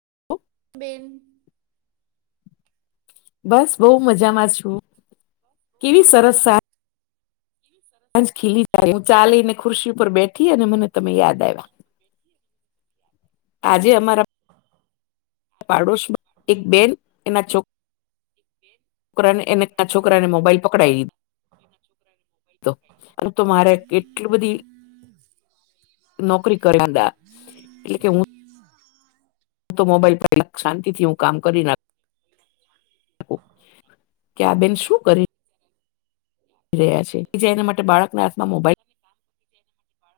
[inaudible] બેન બસ બહુ મજામાં છું. કેવી સરસ સા ન્જ ખીલી [inaudible] હું ચાલી ને ખુરશી ઉપર બેઠી, અને મને તમે યાદ આયવા. [inaudible] આજે અમારા [inaudible] પાડોશમાં એક બેન એના છો [inaudible] કરાને એને એના છોકરાને મોબાઈલ પકડાઈવી [inaudible] ધો. એમ તો મારે કેટલી બધી નોકરી કર [unintelligible] એટલે કે હું હું તો મોબાઈલ પર [unintelligible] શાંતિ થી હું કામ કરી નાખ [unintelligible] કે આ બેન શું કરી રહ્યા છે. બીજા એના માટે બાળકના હાથમાં મોબાાઈલ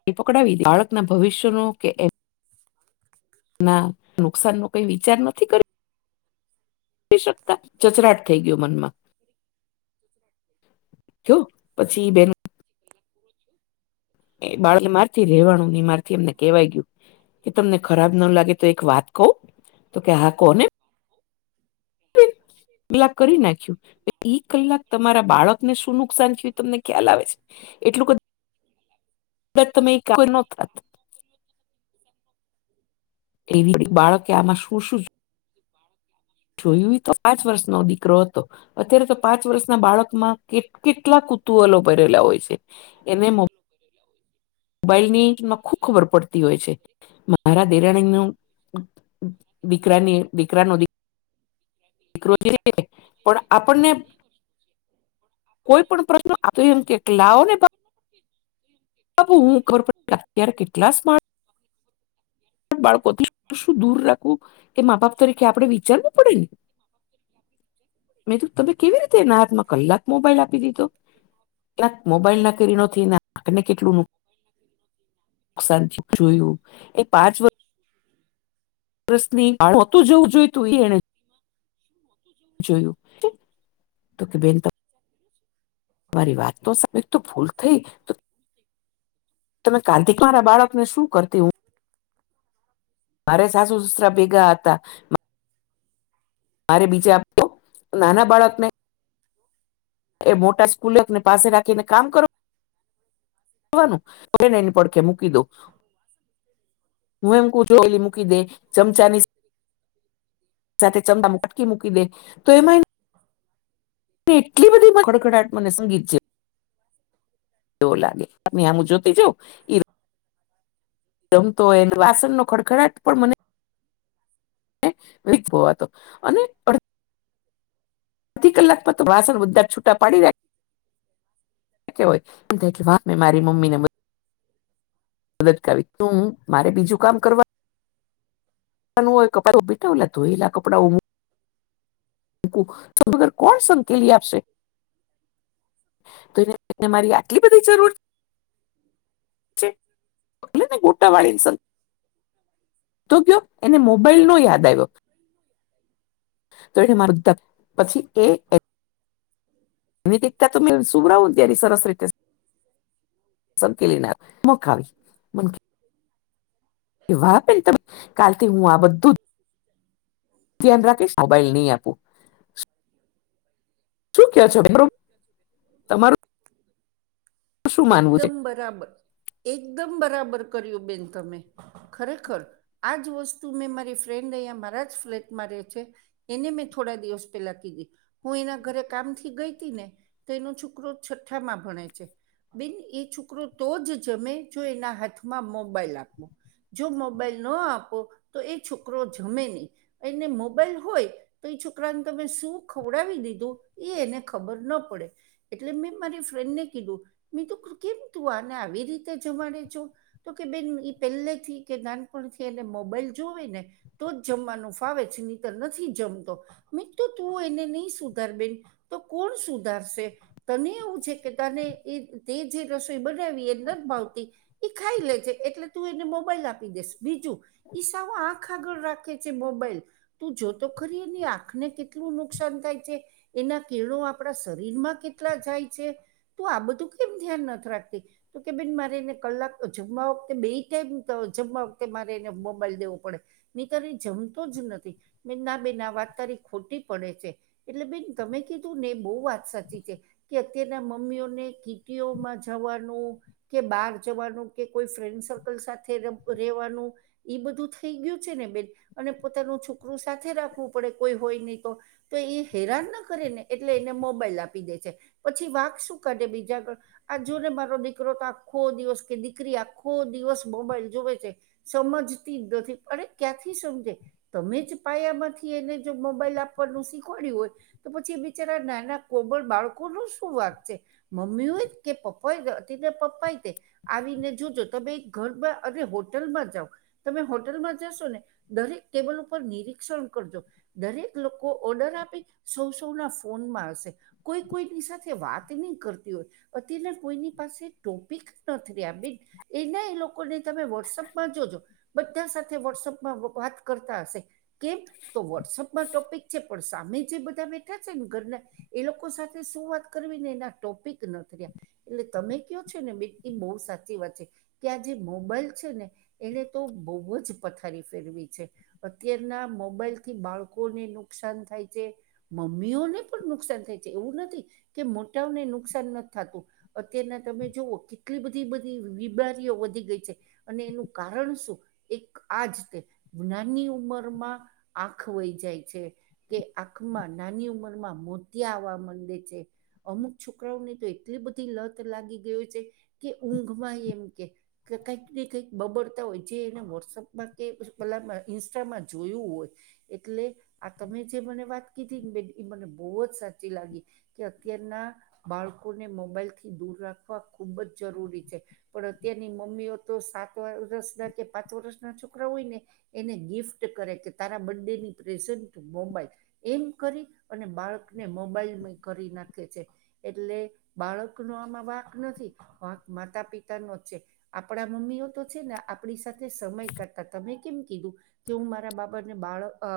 [unintelligible] પકડાવી દે, બાળક ના ભવિષ્યનું કે એમ ના નુકસાન નું કંઈ વિચાર નથી કર રી શકતા? ચચરાટ થઈ ગયો મનમાં. થયો. પછી બેન [inaudible] એ બાળક [inaudible] માર થી રહેવાનું મારથી એમને કહેવાય ગયું કે તમને ખરાબ ન લાગે તો એક વાત કહું? તો કહે હા કહો ને. [inaudible] [unintelligible] કરી નાખ્યું ઈ કલાક તમારા બાળકને શું નુકસાન થયું એ તમને ખ્યાલ આવે છે. એટલુંક જ [unintelligible] એવી બાળકે આમાં શું-શું [inaudible] જોયું ઈ તો પાંચ વર્ષનો દીકરો હતો. અત્યારે તો પાંચ વર્ષના બાળકમાં કે કેટલા કુતુહલો ભરેલા હોય છે એને મોબાઈલ નીમાં ખુબ ખબર પડતી હોય છે. મારા દેરાણી નું દીકરા ની દીકરા નો દીકરો પણ આપણને કોઈ પણ પ્રશ્ન આપ [inaudible] એમ કેક લાવો ને [inaudible] હું ખબર પડ અત્યારે કેટલા સ્માટ બાળકોથી શું દૂર રાખવું કે મા બાપ તરીકે આપણે વિચારવું પડે ને મેં તો તમે કેવી રીતે એના હાથમાં કલાક મોબાઈલ આપ આપી દીધો કયાક મોબાઈલ ના કરીણોને [inaudible] કેટલું [unintelligible] નુકસાનથી જોયું મે નથી જોયું. પ્રશની આ હોતું જવું જોઈતું એ એણે [inaudible] જોયું તો કે બેન ત મારી વાત તો સા તો ભૂલ થઈ તમે કાર્તિક મારા બાળકને શું કરતી હો મારે સાસુ સસરા ભેગા હતા મારે બીજા [inaudible] નાના બાળકને એ મોટા સ્કૂલક ને પાસે રાખીને કામ કરો ને એની પડખે મૂકી દો હું એમ કહું છું. મુકી દે ચમચાની સાથે ચમદામાં [inaudible] વાટકી મૂકી દે તો એમાં એટલી બધી કડકડાટ મને સંગીત છે. દો લાગે હામી આમું જોતી જઉ. રમતો હોય એલે વાસણ નો ખડખડાટ પણ મને. વેગ ભોવાતો અને. અડધી કલાકમાં તો વાસણ બધા છૂટા પાડી રા રાખ્યા હોય મે મારી મમ્મીને. મદદ કરવી તું હું મારે બીજું કામ કરવા. કપ બીટાવ લતું [inaudible] એલા કપડાં ઉ તુ કોણ સંકેલી આપશે. તો એને મારી આટલી બધી જરૂર છે એટલે મેં ગોટાવાળી સ. તો કયો એને મોબાઈલ નો યાદ આવ્યો. તો એને મારતા પછી એ. અનેતા તોમે શ સુભ [inaudible] રાહુંલ ત્યારે સરસ રીતે. સંકેલી નાખ મુખ હાલ. વાહ બેન તમને કાલથી હું આ બધું જ. હમ. [inaudible] ધ્યાન રાખીશ મોબાઈલ નહીં આપું. શું કે છો [inaudible] તમારું શું માનવું છે એકદમ બરાબર એકદમ બરાબર કર્યું બેન તમે ખરેખર આજ વસ્તુ મેં મારી ફ્રેન્ડ અહીંયા મારા જ ફ્લેટમાં રે છે. એને મેં થોડા દિવસ પેલા કીધી, હું એના ઘરે કામથી ગઈ હતી ને. તેનો છોકરો છઠ્ઠામાં ભણે છે. બેન એ છોકરો તો જ જમે જો એના હાથમાં મોબાઈલ આપવો. જો મોબાઈલ ન આપો, તો એ છોકરો જમે નહી, એને મોબાઈલ હોય. તો એ છોકરાને તમે શું ખવડાવી દીધું, એ એને ખબર ના પડે. એટલે મેં મારી ફ્રેન્ડને કીધું, મે તું કેમ તું આને આવી રીતે જમાડે છો? તો કે બેન એ પહેલેથી કે નાનપણથી એ મોબાઈલ જોવે ને. તો જ જમવાનું ફાવે છે નીતર નથી જમતો. મિત્ર તું એને નહી સુધાર બેન, તો કોણ સુધારશે. તને એવું છે કે તને એ તે જે રસોઈ બનાવી એ નથી ભાવતી. એ ખાઈ લે છે એટલે તું એને મોબાઈલ આપી દેસ બીજું. સાવ આંખ આગળ રાખે છે મોબાઈલ. તું જોતો ખરી એ ને આંખને કેટલું નુકસાન થાય છે. એના કિરણો આપણા શરીરમાં કેટલા જાય છે, તો આ બધા તું કેમ ધ્યાન નથી રાખતી. તો કે બેન મારે એને કલાક જમવા વખતે બે ટાઈમ જમવા વખતે મારે એને મોબાઈલ દેવો પડે. મ તારી જમતો જ નથી, મે ના બેન વાત તારી ખોટી પડે છે. એટલે બેન તમે કીધું ને એ બહુ વાત સાચી છે, કે અત્યારના મમ્મીઓને ખીટીઓમાં જવાનું. કે બહાર જવાનું કે કોઈ ફ્રેન્ડ સર્કલ સાથે રહેેવાનું. એ બધું થઈ ગયું છે ને બેન, અને પોતાનું છોકરું સાથે રાખવું પડે કોઈ હોય નહી તો. તો એ હેરાન ના કરે ને એટલે એને મોબાઈલ આપી દે છે, પછી વાક શું કાઢે બીજું જ [unintelligible] આ જોુ ને મારો દીકરો તો આખો દિવસ કે દીકરી આખો દિવસ મોબાઈલ જોવે છે. સમજતી જ નથી અને ક્યાંથી સમજે. તમે જ પાયા માંથી એને જો મોબાઈલ આપવાનું શીખવાડ્યું હોય. તો પછી એ બિચારા ના ના કોબર બાળકો ન શું વાગ છે. મમ્મી હોય કે પપ્પા હોય હતી પપ્પા તે. આવીને જોજો તમે એક ઘરમાં અને હોટલમાં જાઓ. તમે હોટલમાં જશો ને, દરેક ટેબલ ઉપર નિરીક્ષણ કરજો. દરેક લોકો ઓર્ડર આપી, સૌ સૌ ના ફોનમાં હશે. કોઈ કોઈની સાથે વાત નહી કરતા. અત્યાર્યારે કોઈની પાસે ટોપિક નથી બે એના એ લોકોને તમે વોટ્સઅપમાં જોજો. બધા સાથે વોટ્સઅપમાં વાત કરતા હશે, કેમ તો વોટ્સઅપમાં ટોપિક છે પણ સામે જે બધા બેઠા છે ને ઘરના, એ લોકો સાથે શું વાત કરવી ને એના ટોપિક ન થર્યા, એટલે તમે કહ છો ને બે એ બહુ સાચી વાત છે. કે આ જે મોબાઈલ છે ને, એને તો બહુ જ પથારી ફેરવી છે. અત્યારના મોબાઈલ થી બાળકોને નુકસાન થાય છે. મમ્મીઓને પણ નુકસાન થાય છે એવું નથી કે, મોટાઓને નુકસાન ન થતું, અત્યારના તમે જોવઓ કેટલી બધી બધી બીમારીઓ વધી ગઈ છે. અને એનું કારણ શું, એક આજ તે, જ્ઞની ઉમરમાં આંખ વઈ જાય છે. કે આંખમાં નાની ઉંમર માં મોતિયા આવા માંડે છે, અમુક છોકરાઓ ની તો એટલી બધી લત લાગી ગય છે કે, ઊંઘમાં એમ કે કે કંઈક ને કંઈક બબડતા હોય જે એને વોટ્સઅપમાં કે પેલામાં ઇન્સ્ટામાં જોયું હોય એટલે આ તમે જે મને વાત કીધી ને બેન એ મને બહુ જ સાચી લાગી કે અત્યાર ના બાળકોને મોબાઈલથી દૂર રાખવા ખૂબ જ જરૂરી છે પણ અ તેની મમ્મીઓ તો સાત વરસ ના કે પાંચ વરસ ના છોકરા હોય ને એને ગિફ્ટ કરે કે તારા બર્ડે ની પ્રેઝન્ટ મોબાઈ એમ કરી અને બાળકને મોબાઈલમય કરી નાખે છે એટલે બાળકનો આમાં વાક નથી વાક માતા પિતા નો જ છે આપડા મમ્મીઓ તો છે ને આપડી સાથે સમય કરતા તમે કેમ કીધું કે હું મારા બાપા ને બાળ અ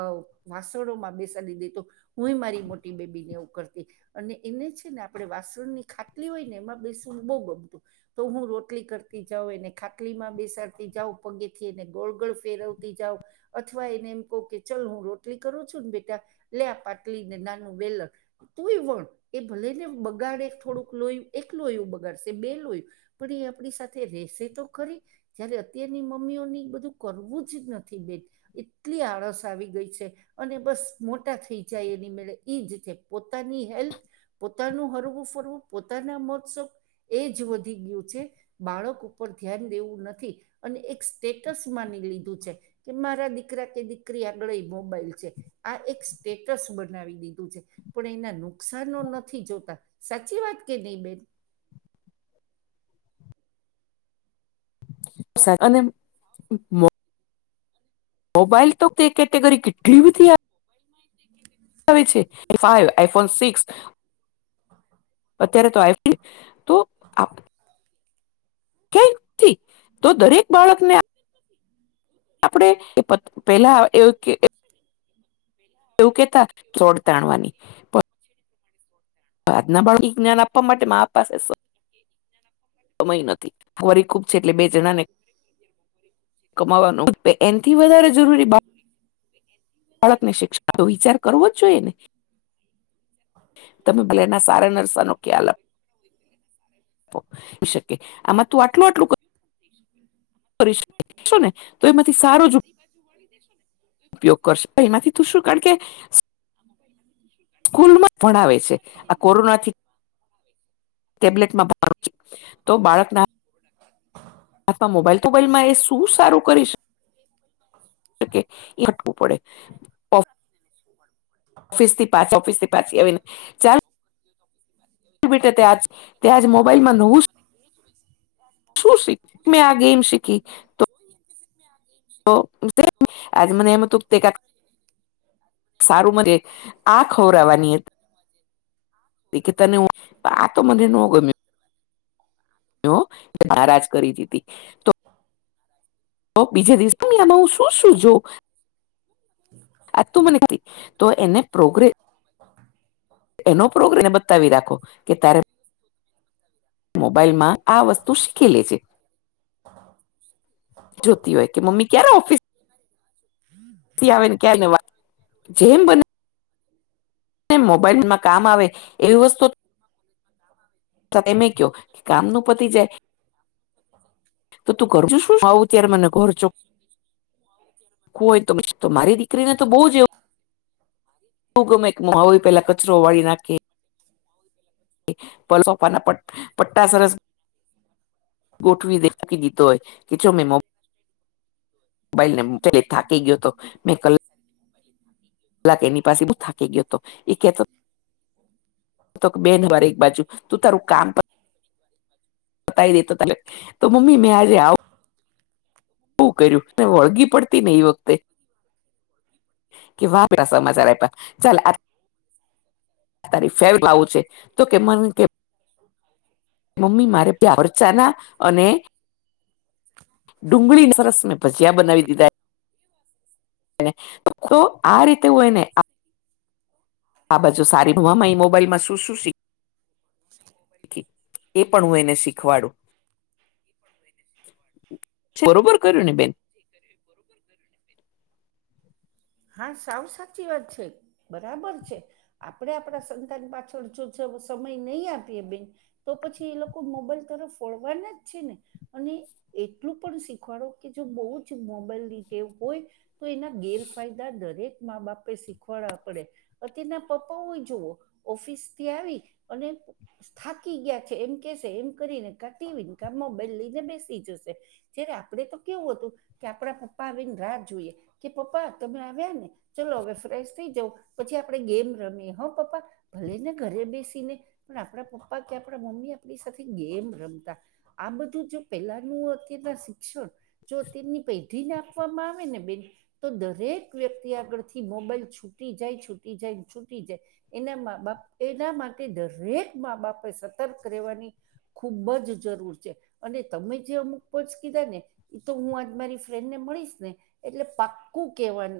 વાસણોમાં બેસાડી દીધો હું એ મારી મોટી બેબી ને એવું કરતી અને એને છે ને આપડે વાસણ ની ખાટલી હોય ને એમાં બેસવુ બહુ ગમતું તો હું રોટલી કરતી જાઉં એને ખાટલી માં બેસાડતી જાઉં પગેથી એને ગોળ ગોળ ફેરવતી જાઉ અથવા એને એમ કઉ કે ચલ હું રોટલી કરું છું ને બેટા લે આ પાટલી ને નાનું વેલક તોએ વણ એ ભલે ને બગાડે થોડુંક લોયુ એક લોયુ બગાડસે બે લોયું પણ એ આપડી સાથે રેશે તો ખરી જ્યારે અત્યારની મમ્મીઓને બધું કરવું જ નથી બેન એટલી આળસ આવી ગઈ છે અને બસ મોટા થઈ જાય એની મેળે એજ છે પોતાની હેલ્ક પોતાનું હરવું ફરવું પોતાના મોજ શોક એ જ વધી ગ્યું છે બાળક ઉપર ધ્યાન દેવું નથી અને એક સ્ટેટસ માની લીધું છે કે મારા દીકરા કે દીકરી આગળ એ મોબાઈલ છે આ એક સ્ટેટસ બનાવી દીધું છે પણ એના નુકસાનનો ન થી જોતા સાચી વાત કે નઈ બેન સા અને મો મોબાઈલ તો તે કેટેગરી કેટલી બધી આ [unintelligible] કેટલી આવે છે એ ફાઈવ આઈફોન સિક્સ અત્યારે તો આઈ [unintelligible] તો આપ ક્યા થી તો દરેક બાળક ને આ આપડે [unintelligible] પેલા એવું કે એવું કેતા [unintelligible] તાણવાની પ ના [unintelligible] જ્ઞાન આપવા માટે મા પાસે સ એ જ્ઞાન આપવા માંરે કમાય નથી ફોરીખુબ છે એટલે બે જણાને કમાવાનું [unintelligible] થી વધારે બઉ જ જરૂરી છે બાળકને શિક્ષ [unintelligible] આતો વિચાર કરવો જ જોઈએ ને તમે ભલે એના સારા નસા નો ખ્યાલ અ પો ઈ શકે આમાં તું આટલું આટલું ક હ અ કરીશું ને તો એમાંથી સારો જ જો વાળી દેશો ને ઉપયોગ કરશો એમાંથી તું શું કારણ કે સ્કૂલમાં જ ભણાવે છે આ કોરોનાથી ટેબ્લેટમાં ભણવાનું છું તો બાળકના આથવા મોબાઈલ-તોબાઈલમાં એ શું સારું કરીશ એ હટકું પડે. ફિસ્તી ઓફિસ પછી આવે [inaudible] ચાલ બેટા બેટા ત્યાં આજે ત્યાં જ તે શું શું મોબાઈલમાં નવું કર્યું મને કે. એજ હું છે. શું શીખ મેં આ ગેમ શીખી તો [inaudible] તો [inaudible] આજે મને એમ હતું તે કાક [inaudible] સારું [inaudible] આ ખોરાવાનીય [inaudible] એ કે તને આ તો મને ન ગમે એ નારાજ કરી દીધી તો તો બીજા દિવસે ત આમાં હું શું શું જોવ. હ. આ તું મને [inaudible] તો એને પ્રોગ્રે એનો પ્રોગ્રામ બતાવી રાખો કે તારે બાયમાં આ વસ્તુ શીખી લે છે જોતી હોય કે મમ્મી ક્યારે ઓફિસ, હમ, [inaudible] [inaudible] ક્યાં જવાય વાય. જેમ બને મોબાઈલમાં કામ આવે એવી વસ્તુ, તાવ આવે? એમે ક્યો કામ નો પતી જાય તો તું [unintelligible] [inaudible] અત્યારે મને કચરો હોય તો તો મારી દીકરીને તો બહુ જ એવું, હ ગમે હું આવું એના પેલા કચરો વાળી નાખે. પલસોફાના પટ-પટ્ટા સરસ ગોઠવી દેતો હોય કે જો મેં મમ્મી બાઈલને [inaudible] થાકી ગયો હતો મેં ક કલાક એની પાસે બહુ થાકી ગયો હતો એ કેતો તો બેન વાર એક બાજુ તું તારું કામ પતાવ તાઈ દેતો તને તો મમ્મી મેં આજે આવું હુ કર્યું અને વળગી પડતી ને ઈ વખતે. [inaudible] છે તો કે મન કે [inaudible] મમ્મી મારે [unintelligible] છે ના અને ડુંગળીને સરસ મેં ભજીયા બનાવી દીધા ને તો આ રીતે હોયને આ બાજુ સારી [inaudible] મોબાઈલમાં શું શું શી [unintelligible] ઠીક એ પણ હું એને શીખવાડું. બરોબર કર્યું ને બેન. તે કર બરોબર. હા સાવ સાચી વાત છે બરાબર છે. આપણે આપણા સંતાન પાછળ જો સમય નહીં આપીએ બેન. તો પછી એ લોકો મોબાઈલ તરફ ફોડવાના જ છે ને. અને એટલું પણ શીખવાડો કે જો બહુ જ મોબાઈલ રીતે હોય. તો એના ગેર ફાયદા દોરે મા બાપે શીખવાડ પડે. અતના પપ્પાઓય જુવઓ, ઓફિસ થી આવી, અને થાકી ગયા છે એમ કેશે એમ કરીને કાટીને કામમાં બદલીને બેસી જશે. જ્યારે આપડે તો કેવું હતું, કે આપડા પપ્પા આવીને રાહ જોઈએ, કે પપ્પા તમે આવ્યા ને, ચલો હવે ફ્રેશ થઈ જવ, પછી આપણે ગેમ રમીએ હ પપ્પા. ભલે ને ઘરે બેસીને પણ આપણા પપ્પા કે આપણા મમ્મી આપણી સાથે ગેમ રમતા. આ બધું જો પેલાનું અત્યારના શિક્ષણ. જો તેમની પૈઢીને આપવામાં આવે ને બેન, તો દસ દરેક વ્યક્તિ આગળથી મોબાઈલ છૂટી જાય છૂટી જાય છૂટી જાય. એના બાપ એના માટે દરેક મા બાપે સતર્ક રહેવાની. ખૂબ જ જરૂર છે, અને તમે જે અમુક પક્ષ કીધા ને. એ તો હું આજ મારી ફ્રેન્ડ ને મળીશ ને, એટલે પાક્કું કેવાની.